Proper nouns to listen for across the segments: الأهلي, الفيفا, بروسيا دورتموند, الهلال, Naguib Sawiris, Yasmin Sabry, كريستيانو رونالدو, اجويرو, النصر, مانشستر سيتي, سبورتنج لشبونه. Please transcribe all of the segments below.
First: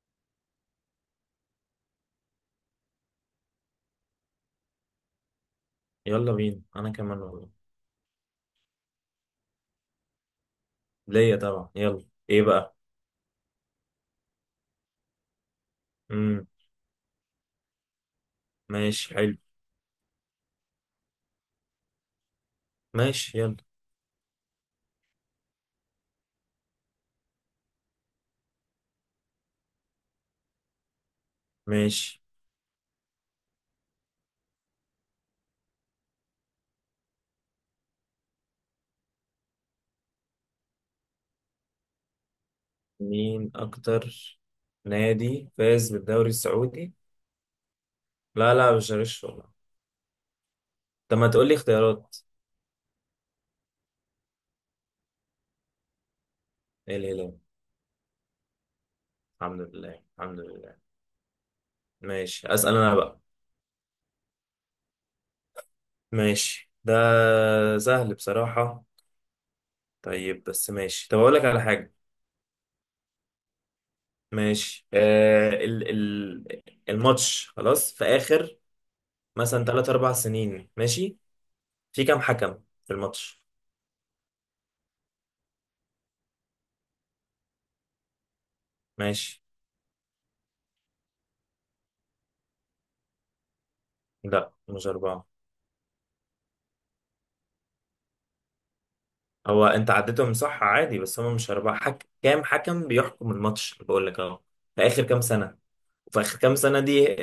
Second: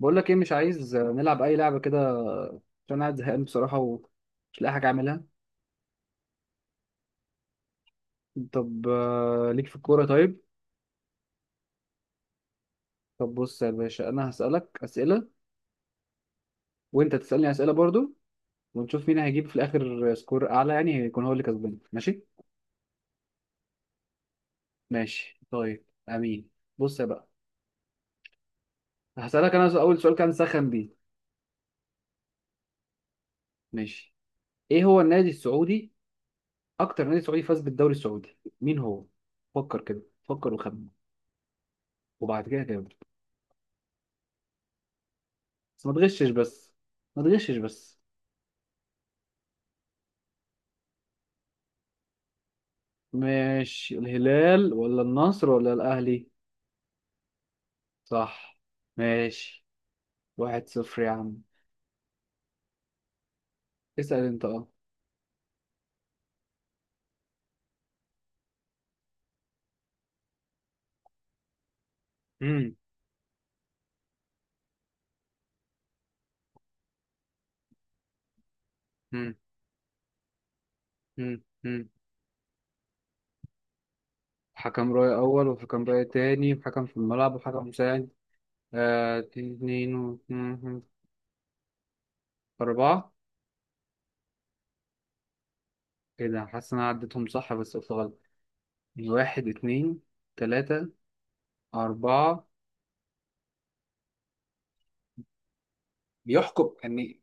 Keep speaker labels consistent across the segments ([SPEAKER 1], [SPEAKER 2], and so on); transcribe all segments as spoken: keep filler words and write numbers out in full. [SPEAKER 1] بقول لك ايه، مش عايز نلعب اي لعبه كده، عشان قاعد زهقان بصراحه ومش لاقي حاجه اعملها.
[SPEAKER 2] يلا بينا انا كمان والله.
[SPEAKER 1] طب آه، ليك في الكوره؟ طيب.
[SPEAKER 2] ليا طبعا يلا. ايه بقى؟
[SPEAKER 1] طب بص يا باشا، انا هسالك اسئله،
[SPEAKER 2] امم
[SPEAKER 1] وانت تسالني اسئله برضو، ونشوف
[SPEAKER 2] ماشي
[SPEAKER 1] مين
[SPEAKER 2] حلو.
[SPEAKER 1] هيجيب في الاخر سكور اعلى، يعني هيكون هو اللي كسبان. ماشي.
[SPEAKER 2] ماشي يلا.
[SPEAKER 1] ماشي طيب، امين. بص يا بقى، هسالك انا. اول سؤال كان سخن بيه.
[SPEAKER 2] ماشي.
[SPEAKER 1] ماشي. ايه هو النادي السعودي، اكتر نادي سعودي فاز بالدوري السعودي؟ مين هو؟ فكر كده، فكر وخمن، وبعد كده كده.
[SPEAKER 2] مين اكتر نادي
[SPEAKER 1] بس
[SPEAKER 2] فاز
[SPEAKER 1] ما
[SPEAKER 2] بالدوري
[SPEAKER 1] تغشش بس
[SPEAKER 2] السعودي؟
[SPEAKER 1] ما تغشش بس.
[SPEAKER 2] لا لا مش هغش والله. طب ما تقول لي اختيارات.
[SPEAKER 1] ماشي، الهلال ولا النصر ولا الأهلي؟
[SPEAKER 2] ايه الهلال.
[SPEAKER 1] صح.
[SPEAKER 2] الحمد
[SPEAKER 1] ماشي.
[SPEAKER 2] لله الحمد
[SPEAKER 1] واحد
[SPEAKER 2] لله.
[SPEAKER 1] صفر يا عم.
[SPEAKER 2] ماشي اسال انا بقى.
[SPEAKER 1] اسأل انت، اه.
[SPEAKER 2] ماشي ده سهل بصراحة. طيب بس ماشي، طب اقول لك على حاجة.
[SPEAKER 1] مم.
[SPEAKER 2] ماشي، آه ال ال الماتش خلاص في اخر
[SPEAKER 1] مم.
[SPEAKER 2] مثلا ثلاثة اربعة سنين، ماشي؟
[SPEAKER 1] مم. مم.
[SPEAKER 2] في كام حكم في الماتش؟
[SPEAKER 1] حكم رأي أول، وحكم رأي تاني، وحكم في الملعب، وحكم مساعد. آه،
[SPEAKER 2] ماشي.
[SPEAKER 1] اتنين و... مم، مم. أربعة.
[SPEAKER 2] لا مش أربعة.
[SPEAKER 1] ايه ده؟ حاسس إن أنا عديتهم صح بس قلت غلط. واحد،
[SPEAKER 2] هو أنت
[SPEAKER 1] اتنين،
[SPEAKER 2] عديتهم صح
[SPEAKER 1] تلاتة،
[SPEAKER 2] عادي، بس هم مش أربعة. حك... كام
[SPEAKER 1] أربعة.
[SPEAKER 2] حكم بيحكم الماتش اللي بقول لك أهو في آخر كام سنة؟ وفي آخر كام
[SPEAKER 1] بيحكم
[SPEAKER 2] سنة دي
[SPEAKER 1] يعني.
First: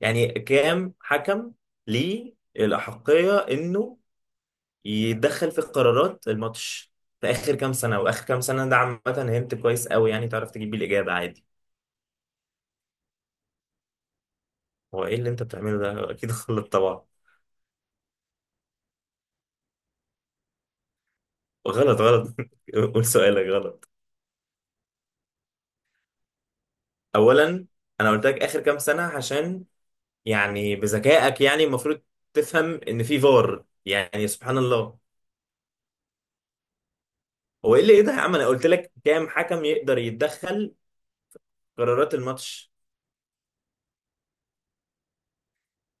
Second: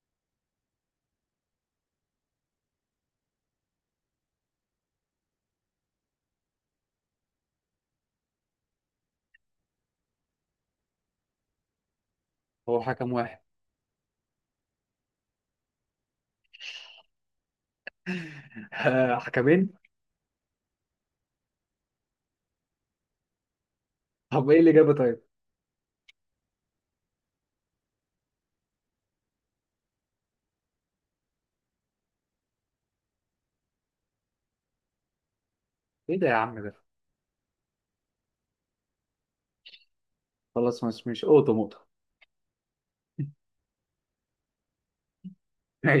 [SPEAKER 2] يعني كام حكم ليه الأحقية إنه يتدخل في قرارات الماتش في آخر كام سنة؟ وآخر كام سنة ده عامة هنت كويس قوي، يعني تعرف تجيب بيه الإجابة عادي.
[SPEAKER 1] هو حكم واحد.
[SPEAKER 2] هو إيه اللي أنت بتعمله ده؟ أكيد غلط طبعا.
[SPEAKER 1] حكمين.
[SPEAKER 2] غلط غلط. قول سؤالك غلط.
[SPEAKER 1] طب ايه الإجابة طيب؟
[SPEAKER 2] اولا انا قلت لك اخر كام سنه، عشان يعني بذكائك يعني المفروض تفهم ان في فار، يعني سبحان الله.
[SPEAKER 1] ايه ده يا عم ده؟
[SPEAKER 2] هو ايه اللي ايه ده يا عم؟ انا قلت لك كام حكم يقدر يتدخل
[SPEAKER 1] خلاص، مش مش أوضة موضة.
[SPEAKER 2] قرارات الماتش.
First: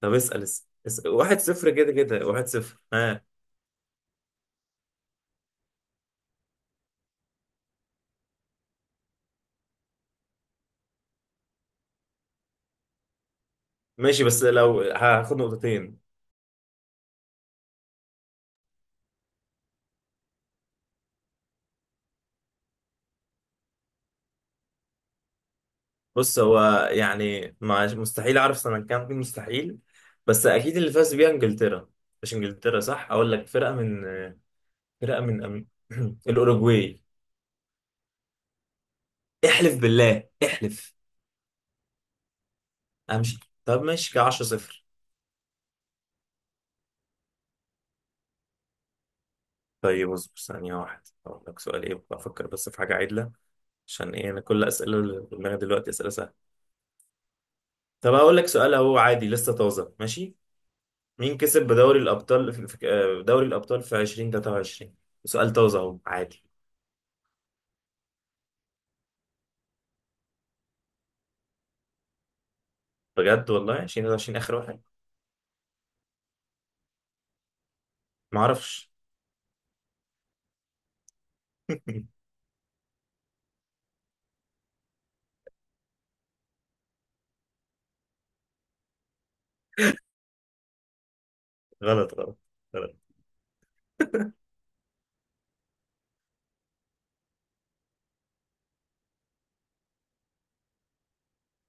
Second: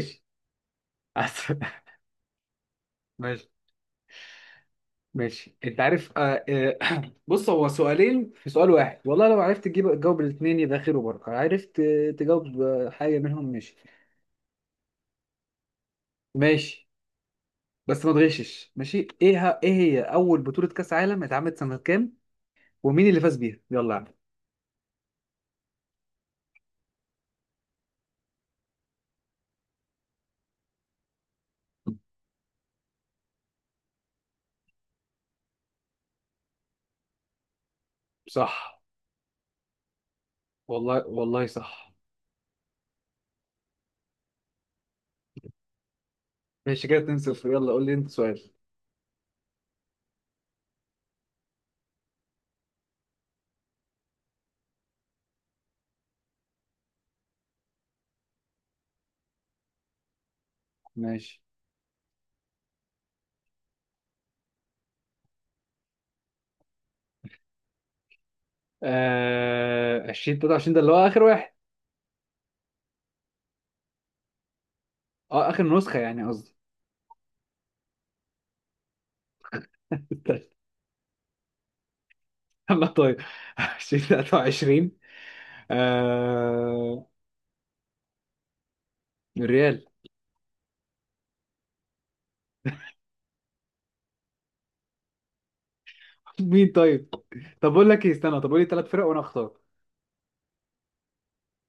[SPEAKER 2] طب اسال اسال اسأل. واحد
[SPEAKER 1] أحسن.
[SPEAKER 2] صفر كده كده. واحد صفر ها.
[SPEAKER 1] ماشي. ماشي، انت عارف. آه آه بص، هو سؤالين في سؤال واحد. والله لو عرفت تجيب تجاوب الاثنين يبقى خير وبركه. عرفت آه، تجاوب آه، حاجه منهم. ماشي.
[SPEAKER 2] ماشي بس لو هاخد نقطتين.
[SPEAKER 1] ماشي، بس ما تغشش. ماشي. ايه ه- ايه هي اول بطوله كاس عالم اتعملت سنه كام؟ ومين اللي فاز بيها؟ يلا يا عم.
[SPEAKER 2] بص هو يعني مع- مستحيل اعرف سنه كام، مستحيل. بس اكيد اللي فاز بيها انجلترا. مش انجلترا. صح اقول لك فرقه من فرقه من أم- الاوروجواي.
[SPEAKER 1] صح.
[SPEAKER 2] احلف بالله احلف.
[SPEAKER 1] والله والله صح.
[SPEAKER 2] امشي. طب ماشي كده عشرة صفر.
[SPEAKER 1] ماشي كده اتنين صفر. يلا قول لي انت سؤال.
[SPEAKER 2] طيب اصبر ثانية واحدة اقول لك سؤال، ايه بفكر افكر بس في حاجة عدلة. عشان ايه انا كل اسئلة اللي في دماغي دلوقتي اسئلة سهلة. طب اقول لك سؤال اهو عادي لسه طازة، ماشي؟ مين
[SPEAKER 1] ماشي.
[SPEAKER 2] كسب بدوري الابطال في في- آه، دوري الابطال في ألفين وثلاثة وعشرين؟ سؤال طازة اهو عادي.
[SPEAKER 1] آه، عشرين تلاتة وعشرين، ده اللي هو اخر واحد.
[SPEAKER 2] بجد والله ألفين وثلاثة وعشرين اخر واحد.
[SPEAKER 1] اه، اخر نسخه يعني قصدي.
[SPEAKER 2] ما اعرفش.
[SPEAKER 1] يلا طيب. الفين وتلاتة وعشرين. آه... الريال.
[SPEAKER 2] غلط غلط غلط.
[SPEAKER 1] مين طيب؟ طب اقول لك ايه، استنى. طب قول لي ثلاث فرق وانا اختار.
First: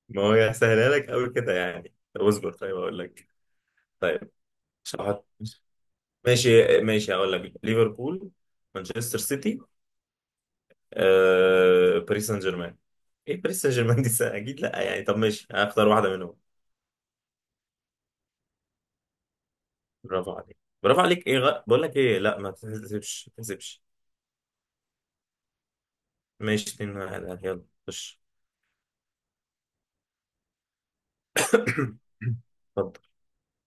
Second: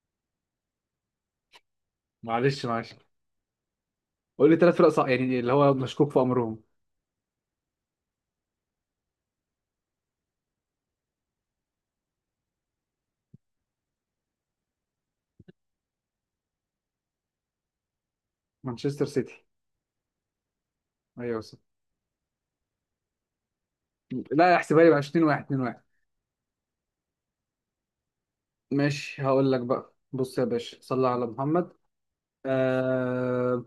[SPEAKER 2] ما هو هسهلها لك قوي كده يعني، طب اصبر
[SPEAKER 1] معلش،
[SPEAKER 2] طيب
[SPEAKER 1] معلش.
[SPEAKER 2] اقول لك. طيب
[SPEAKER 1] قول لي ثلاث فرق
[SPEAKER 2] مش
[SPEAKER 1] صح،
[SPEAKER 2] هحط.
[SPEAKER 1] يعني اللي هو مشكوك في امرهم.
[SPEAKER 2] ماشي. ماشي هقول لك ليفربول، مانشستر سيتي، آه، باريس سان جيرمان. ايه باريس سان جيرمان دي؟ سنة؟ اكيد لا يعني، طب ماشي هختار واحده منهم.
[SPEAKER 1] مانشستر سيتي.
[SPEAKER 2] برافو عليك. برافو عليك. ايه
[SPEAKER 1] ايوه، صح.
[SPEAKER 2] غ... بقول لك ايه، لا ما تحسبش ما تحسبش.
[SPEAKER 1] لا، احسبها لي بقى، اتنين واحد، اتنين واحد.
[SPEAKER 2] ماشي اتنين واحد يلا خش.
[SPEAKER 1] ماشي. هقول لك بقى، بص يا باشا، صلى على محمد.
[SPEAKER 2] اتفضل.
[SPEAKER 1] آه...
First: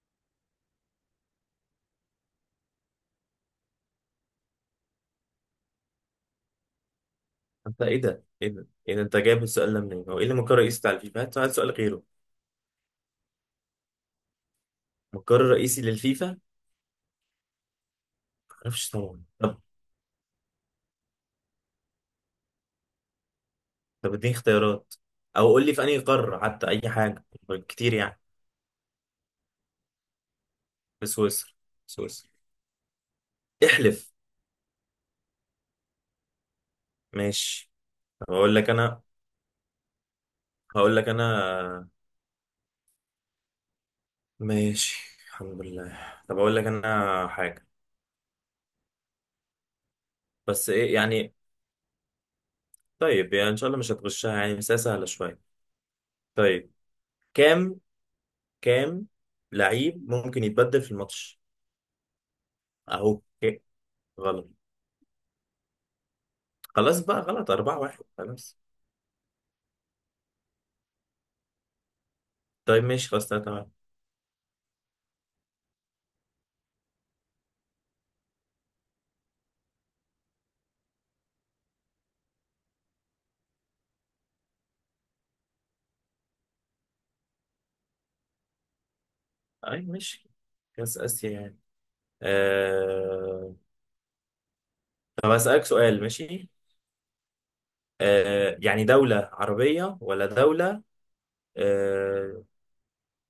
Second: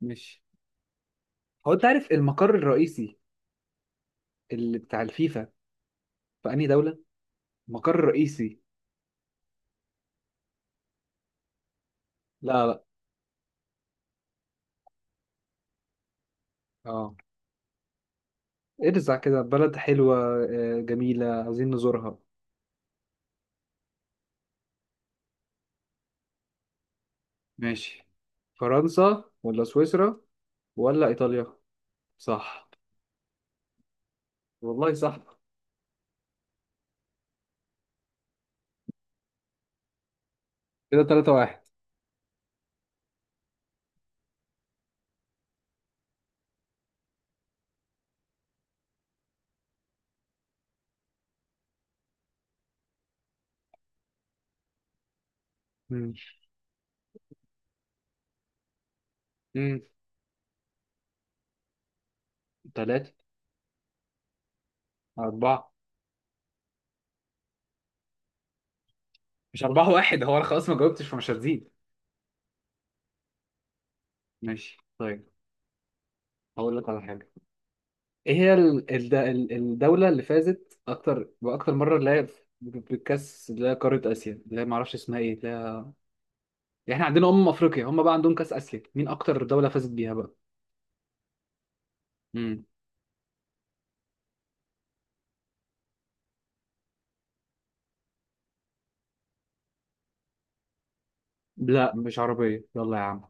[SPEAKER 1] ماشي. هو انت عارف المقر الرئيسي اللي بتاع الفيفا في انهي دولة؟
[SPEAKER 2] انت
[SPEAKER 1] المقر
[SPEAKER 2] ايه ده ايه
[SPEAKER 1] الرئيسي.
[SPEAKER 2] ده ايه ده؟ انت جايب السؤال ده منين؟ هو ايه اللي مقر رئيسي بتاع الفيفا؟ هات هات سؤال غيره.
[SPEAKER 1] لا لا.
[SPEAKER 2] مقر رئيسي للفيفا ما
[SPEAKER 1] اه،
[SPEAKER 2] اعرفش
[SPEAKER 1] ارزع
[SPEAKER 2] طبعا.
[SPEAKER 1] كده
[SPEAKER 2] طب
[SPEAKER 1] بلد حلوة، آه، جميلة، عايزين نزورها.
[SPEAKER 2] طب اديني اختيارات، او قول لي في انهي قاره حتى، اي حاجه كتير
[SPEAKER 1] ماشي.
[SPEAKER 2] يعني.
[SPEAKER 1] فرنسا ولا سويسرا
[SPEAKER 2] في
[SPEAKER 1] ولا إيطاليا؟
[SPEAKER 2] سويسرا. سويسرا.
[SPEAKER 1] صح.
[SPEAKER 2] احلف.
[SPEAKER 1] والله صح.
[SPEAKER 2] ماشي. طب اقول لك انا. هقول
[SPEAKER 1] كده
[SPEAKER 2] لك
[SPEAKER 1] تلاتة واحد.
[SPEAKER 2] انا. ماشي الحمد لله. طب اقول لك انا حاجة، بس ايه يعني. طيب يعني ان شاء الله مش هتغشها يعني، بس هي سهلة شوية.
[SPEAKER 1] مم.
[SPEAKER 2] طيب. كام كام
[SPEAKER 1] مم.
[SPEAKER 2] لعيب ممكن يتبدل في الماتش؟
[SPEAKER 1] تلاتة.
[SPEAKER 2] اهو إيه؟ غلط.
[SPEAKER 1] أربعة.
[SPEAKER 2] خلاص بقى غلط. أربعة واحد خلاص.
[SPEAKER 1] مش أربعة واحد، هو أنا خلاص ما جاوبتش فمش هتزيد.
[SPEAKER 2] طيب ماشي خلاص تلاتة واحد.
[SPEAKER 1] ماشي طيب. هقول لك على حاجة. إيه هي ال- الد- ال- الدولة اللي فازت أكتر بأكتر مرة اللي هي في- بالكأس اللي هي قارة آسيا، اللي هي معرفش اسمها إيه، اللي هي... يعني إحنا عندنا أمم أفريقيا، هم بقى عندهم كأس آسيا، مين أكتر دولة
[SPEAKER 2] اي
[SPEAKER 1] فازت بيها
[SPEAKER 2] ماشي
[SPEAKER 1] بقى؟
[SPEAKER 2] كاس اسيا يعني. آه... طب هسألك سؤال ماشي. آه... يعني دولة عربية ولا دولة؟
[SPEAKER 1] لا، مش
[SPEAKER 2] اه،
[SPEAKER 1] عربية، يلا يا عم.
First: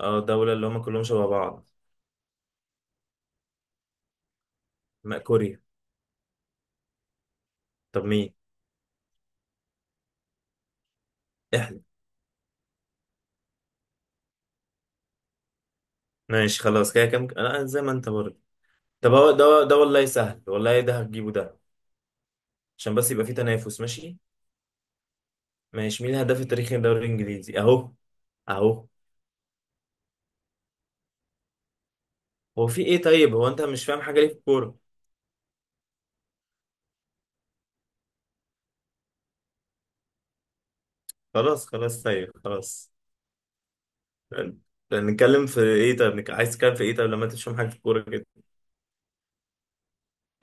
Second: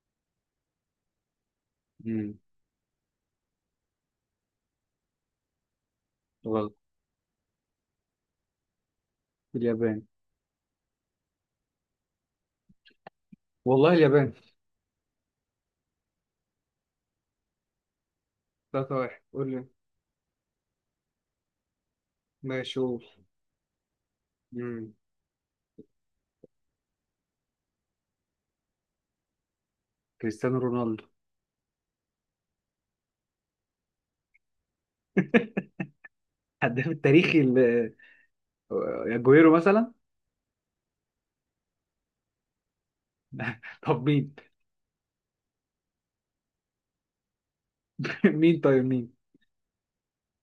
[SPEAKER 2] آه، دولة اللي هم كلهم شبه بعض.
[SPEAKER 1] امم
[SPEAKER 2] ما كوريا.
[SPEAKER 1] غلط.
[SPEAKER 2] طب مين؟
[SPEAKER 1] اليابان.
[SPEAKER 2] احنا.
[SPEAKER 1] والله اليابان.
[SPEAKER 2] ماشي خلاص كده، كم انا زي ما انت برضه.
[SPEAKER 1] تلاتة
[SPEAKER 2] طب
[SPEAKER 1] واحد،
[SPEAKER 2] هو
[SPEAKER 1] قول
[SPEAKER 2] ده
[SPEAKER 1] لي.
[SPEAKER 2] ده والله سهل، والله ده هتجيبه ده.
[SPEAKER 1] ماشي،
[SPEAKER 2] عشان
[SPEAKER 1] قول.
[SPEAKER 2] بس يبقى في تنافس، ماشي؟
[SPEAKER 1] امم
[SPEAKER 2] ماشي، مين الهداف التاريخي للدوري الانجليزي اهو اهو؟
[SPEAKER 1] كريستيانو رونالدو.
[SPEAKER 2] هو في ايه؟ طيب هو انت مش فاهم حاجة ليه في الكورة؟
[SPEAKER 1] هداف التاريخي ل- اجويرو مثلا.
[SPEAKER 2] خلاص خلاص طيب خلاص.
[SPEAKER 1] طب مين؟
[SPEAKER 2] طيب، نتكلم في ايه؟ طب عايز تتكلم في ايه؟ طب لما انت مش فاهم حاجة في الكورة كده.
[SPEAKER 1] مين طيب؟ مين؟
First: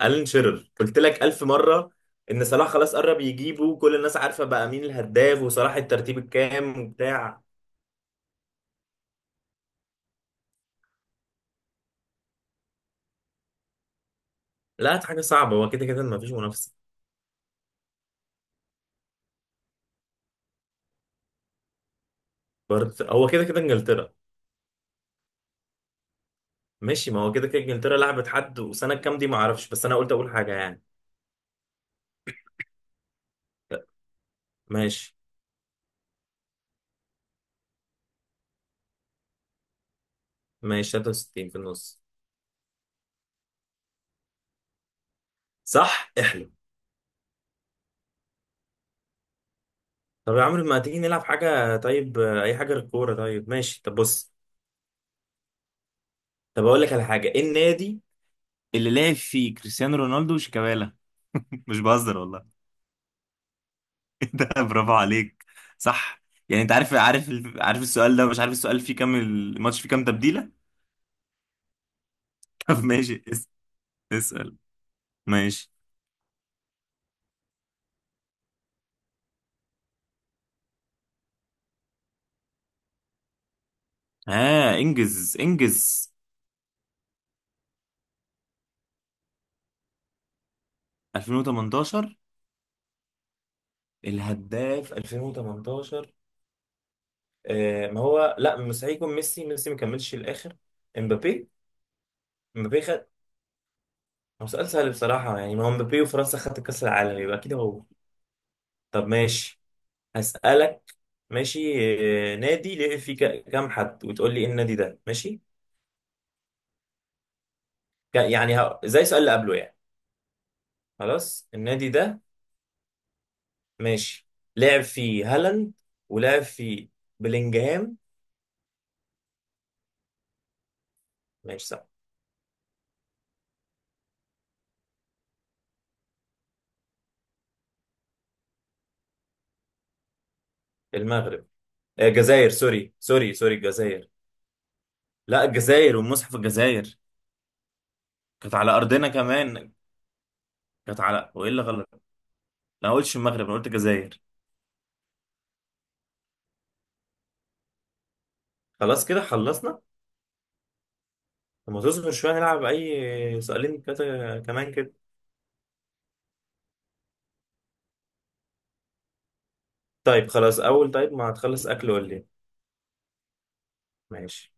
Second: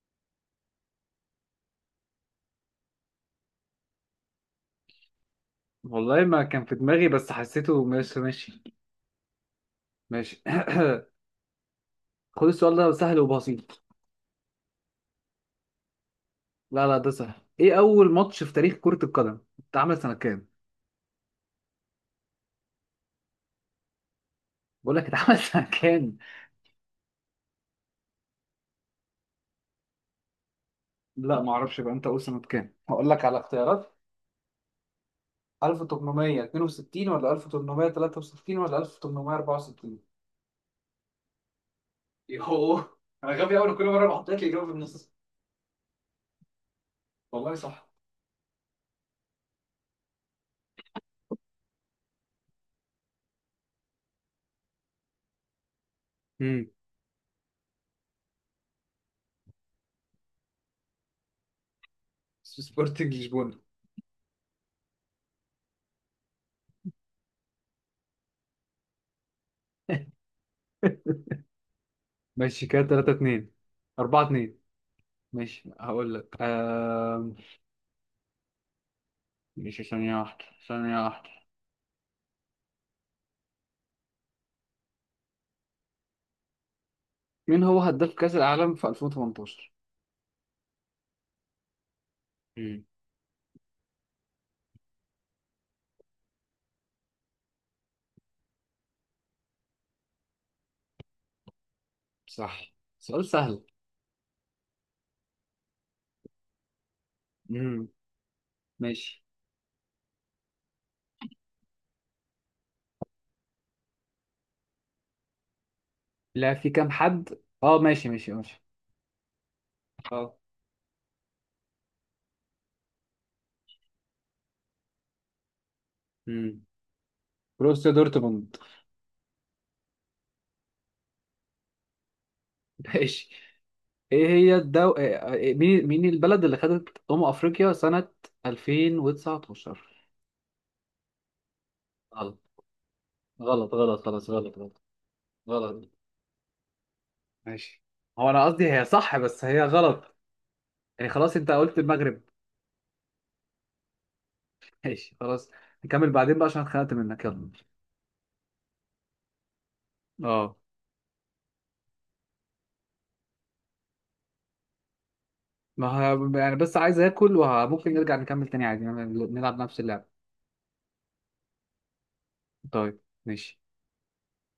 [SPEAKER 2] الان شيرر قلت لك ألف مرة. إن صلاح خلاص قرب يجيبه، كل الناس عارفة بقى مين الهداف، وصلاح الترتيب
[SPEAKER 1] والله ما كان في
[SPEAKER 2] الكام
[SPEAKER 1] دماغي بس
[SPEAKER 2] وبتاع.
[SPEAKER 1] حسيته. ماشي. ماشي ماشي. خد السؤال ده سهل وبسيط.
[SPEAKER 2] لا دي حاجة صعبة، هو كده كده مفيش منافسة.
[SPEAKER 1] لا لا، ده سهل. ايه اول ماتش في تاريخ كرة القدم اتعمل سنة كام؟
[SPEAKER 2] برضه هو كده كده إنجلترا.
[SPEAKER 1] بقول لك اتعمل سنة كام.
[SPEAKER 2] ماشي ما هو كده كده إنجلترا لعبت حد، وسنة كام دي معرفش، بس أنا قلت أقول حاجة يعني.
[SPEAKER 1] لا، ما اعرفش بقى. انت قول سنة كام، هقول لك على اختيارات.
[SPEAKER 2] ماشي.
[SPEAKER 1] ألف وثمانمائة واثنين وستين ولا ألف وتمنمية وتلاتة وستين ولا ألف وتمنمية وأربعة وستين؟
[SPEAKER 2] ماشي تلاتة وستين في النص.
[SPEAKER 1] يوه. انا غبي قوي، كل مره بحط لك الاجابه في النص.
[SPEAKER 2] صح احلم.
[SPEAKER 1] والله صح.
[SPEAKER 2] طب يا عمرو ما تيجي نلعب حاجة طيب، آه، أي حاجة غير الكورة. طيب ماشي، طب بص. طب
[SPEAKER 1] امم
[SPEAKER 2] أقول لك على حاجة. إيه النادي اللي لعب فيه كريستيانو رونالدو وشيكابالا؟ مش بهزر والله.
[SPEAKER 1] اسمه سبورتنج لشبونه.
[SPEAKER 2] ده برافو عليك. صح. يعني انت عارف عارف ال- عارف السؤال ده. مش عارف السؤال فيه كام، الماتش فيه كام تبديلة.
[SPEAKER 1] ماشي كده
[SPEAKER 2] طب
[SPEAKER 1] تلاتة
[SPEAKER 2] ماشي اس-
[SPEAKER 1] اتنين. أربعة
[SPEAKER 2] اسأل
[SPEAKER 1] اتنين. ماشي.
[SPEAKER 2] ماشي.
[SPEAKER 1] هقول لك آم، ماشي. ثانية واحدة، ثانية واحدة.
[SPEAKER 2] ها انجز انجز.
[SPEAKER 1] مين هو هداف كأس العالم في الفين وتمنتاشر؟
[SPEAKER 2] ألفين وثمانية عشر.
[SPEAKER 1] امم
[SPEAKER 2] الهداف ألفين وثمنتاشر. آه ما هو لا مستحيل يكون ميسي. ميسي ما كملش الاخر. امبابي.
[SPEAKER 1] صح.
[SPEAKER 2] امبابي خد.
[SPEAKER 1] سؤال سهل.
[SPEAKER 2] هو سؤال سهل بصراحة يعني، ما هو امبابي وفرنسا خدت كأس العالم يبقى اكيد هو.
[SPEAKER 1] امم
[SPEAKER 2] طب
[SPEAKER 1] ماشي.
[SPEAKER 2] ماشي. هسألك ماشي، آه، نادي ليه فيه ك- كام حد، وتقول لي ايه النادي ده ماشي.
[SPEAKER 1] لا، في كام حد. اه، ماشي
[SPEAKER 2] كان
[SPEAKER 1] ماشي
[SPEAKER 2] يعني
[SPEAKER 1] ماشي.
[SPEAKER 2] ه- زي السؤال اللي قبله يعني.
[SPEAKER 1] اه.
[SPEAKER 2] خلاص النادي ده ماشي. لعب فيه هالاند، ولعب
[SPEAKER 1] امم
[SPEAKER 2] فيه
[SPEAKER 1] بروسيا
[SPEAKER 2] بلينجهام.
[SPEAKER 1] دورتموند.
[SPEAKER 2] ماشي صح.
[SPEAKER 1] ماشي. ايه هي الدو... إيه- إيه- مين مين البلد اللي خدت أمم أفريقيا سنة ألفين وتسعة عشر؟
[SPEAKER 2] المغرب، آه،
[SPEAKER 1] غلط،
[SPEAKER 2] الجزائر سوري سوري سوري
[SPEAKER 1] غلط غلط.
[SPEAKER 2] الجزائر.
[SPEAKER 1] خلاص، غلط غلط
[SPEAKER 2] لا
[SPEAKER 1] غلط.
[SPEAKER 2] الجزائر والمصحف الجزائر.
[SPEAKER 1] ماشي. هو أنا
[SPEAKER 2] كانت على
[SPEAKER 1] قصدي هي
[SPEAKER 2] ارضنا
[SPEAKER 1] صح بس هي
[SPEAKER 2] كمان.
[SPEAKER 1] غلط.
[SPEAKER 2] كانت
[SPEAKER 1] يعني
[SPEAKER 2] على،
[SPEAKER 1] خلاص،
[SPEAKER 2] وايه
[SPEAKER 1] أنت
[SPEAKER 2] اللي
[SPEAKER 1] قلت
[SPEAKER 2] غلط؟
[SPEAKER 1] المغرب.
[SPEAKER 2] انا ما قلتش المغرب انا قلت الجزائر.
[SPEAKER 1] ماشي خلاص. نكمل بعدين بقى عشان اتخنقت منك. يلا.
[SPEAKER 2] خلاص كده خلصنا.
[SPEAKER 1] اه.
[SPEAKER 2] لما تصبر شويه نلعب اي سؤالين كده كمان كده.
[SPEAKER 1] ما ه... يعني بس عايز آكل، وممكن نرجع نكمل تاني عادي، يعني نلعب نفس اللعبة.
[SPEAKER 2] طيب خلاص اول، طيب ما هتخلص اكل ولا ايه.
[SPEAKER 1] طيب ماشي.
[SPEAKER 2] ماشي.